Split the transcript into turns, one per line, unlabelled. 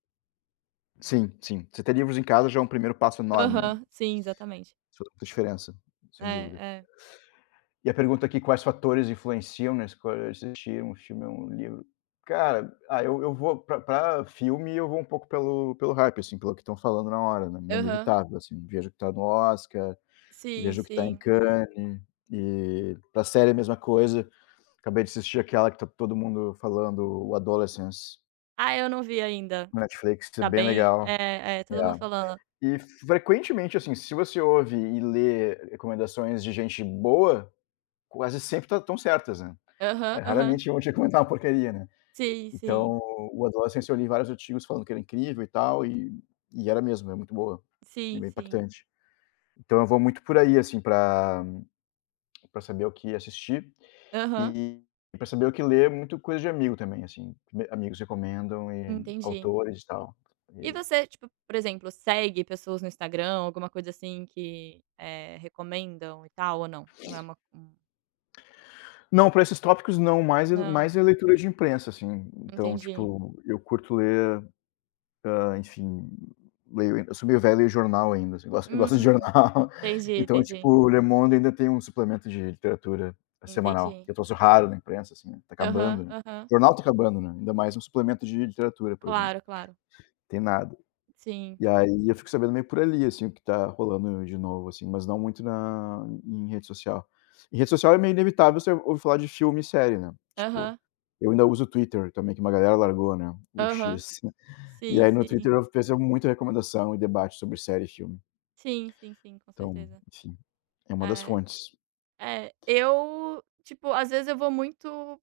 Sim, sim. Você ter livros em casa já é um primeiro passo enorme, né.
Aham, sim, exatamente.
So toda a diferença, sem
É,
dúvida.
é.
E a pergunta aqui, quais fatores influenciam na escolha de assistir um filme ou um livro? Cara, ah, eu eu vou para para filme, eu vou um pouco pelo pelo hype, assim, pelo que estão falando na hora, né, meio
Aham.
inevitável, assim, eu vejo o que tá no Oscar,
Sim,
vejo o que tá em
sim.
Cannes. E, pra série a mesma coisa. Acabei de assistir aquela que tá todo mundo falando: "O Adolescence."
Ah, eu não vi ainda.
Netflix t
Tá
bem
bem
legal.
é é todo
É,
mundo falando.
e frequentemente, assim, se você ouve e lê recomendações de gente boa quase sempre tá estão certas, né.
Aham,
É,
aham.
raramente, vão te recomendar uma porcaria, né,
Sim, sim.
então, o Adolescence, eu li vários artigos falando que era incrível e tal, e e era mesmo, é muito boa, é
Sim,
bem
sim.
impactante. Então eu vou muito por aí, assim, para para saber o que assistir
Aham.
e pra saber o que ler, muito coisa de amigo também, assim, amigos recomendam e
Entendi.
autores e tal,
E
e
você, tipo, por exemplo, segue pessoas no Instagram ou alguma coisa assim, que eh, recomendam e tal, ou não? Não é uma hum.
Não, pra esses tópicos não mais é
Não.
mais é leitura de imprensa, assim. Então,
Entendi.
tipo, eu curto ler, hã, enfim, leio eu sou meio velho, leio jornal ainda, assim, gosto eu gosto de
Hum,
jornal.
entendi,
Então, tipo,
entendi.
o Le Monde ainda tem um suplemento de literatura semanal
Entendi.
que é troço raro na imprensa, assim, tá
Aham,
acabando, né,
aham.
jornal tá acabando, né, ainda mais um suplemento de literatura, por exemplo,
Claro, claro.
tem nada.
Sim.
E aí eu fico sabendo meio por ali, assim, o que tá rolando de novo, assim, mas não muito na em rede social. Em rede social é meio inevitável você ouvir falar de filme e série, né, tipo,
Aham.
eu ainda uso Twitter também, que uma galera largou, né, o X,
Aham.
assim. E,
Sim,
aí, no Twitter,
sim.
eu vejo muito recomendação e debate sobre série e filme.
Sim, sim, sim, com
Então,
certeza.
enfim, é uma das
É
fontes.
é, eu, tipo, às vezes eu vou muito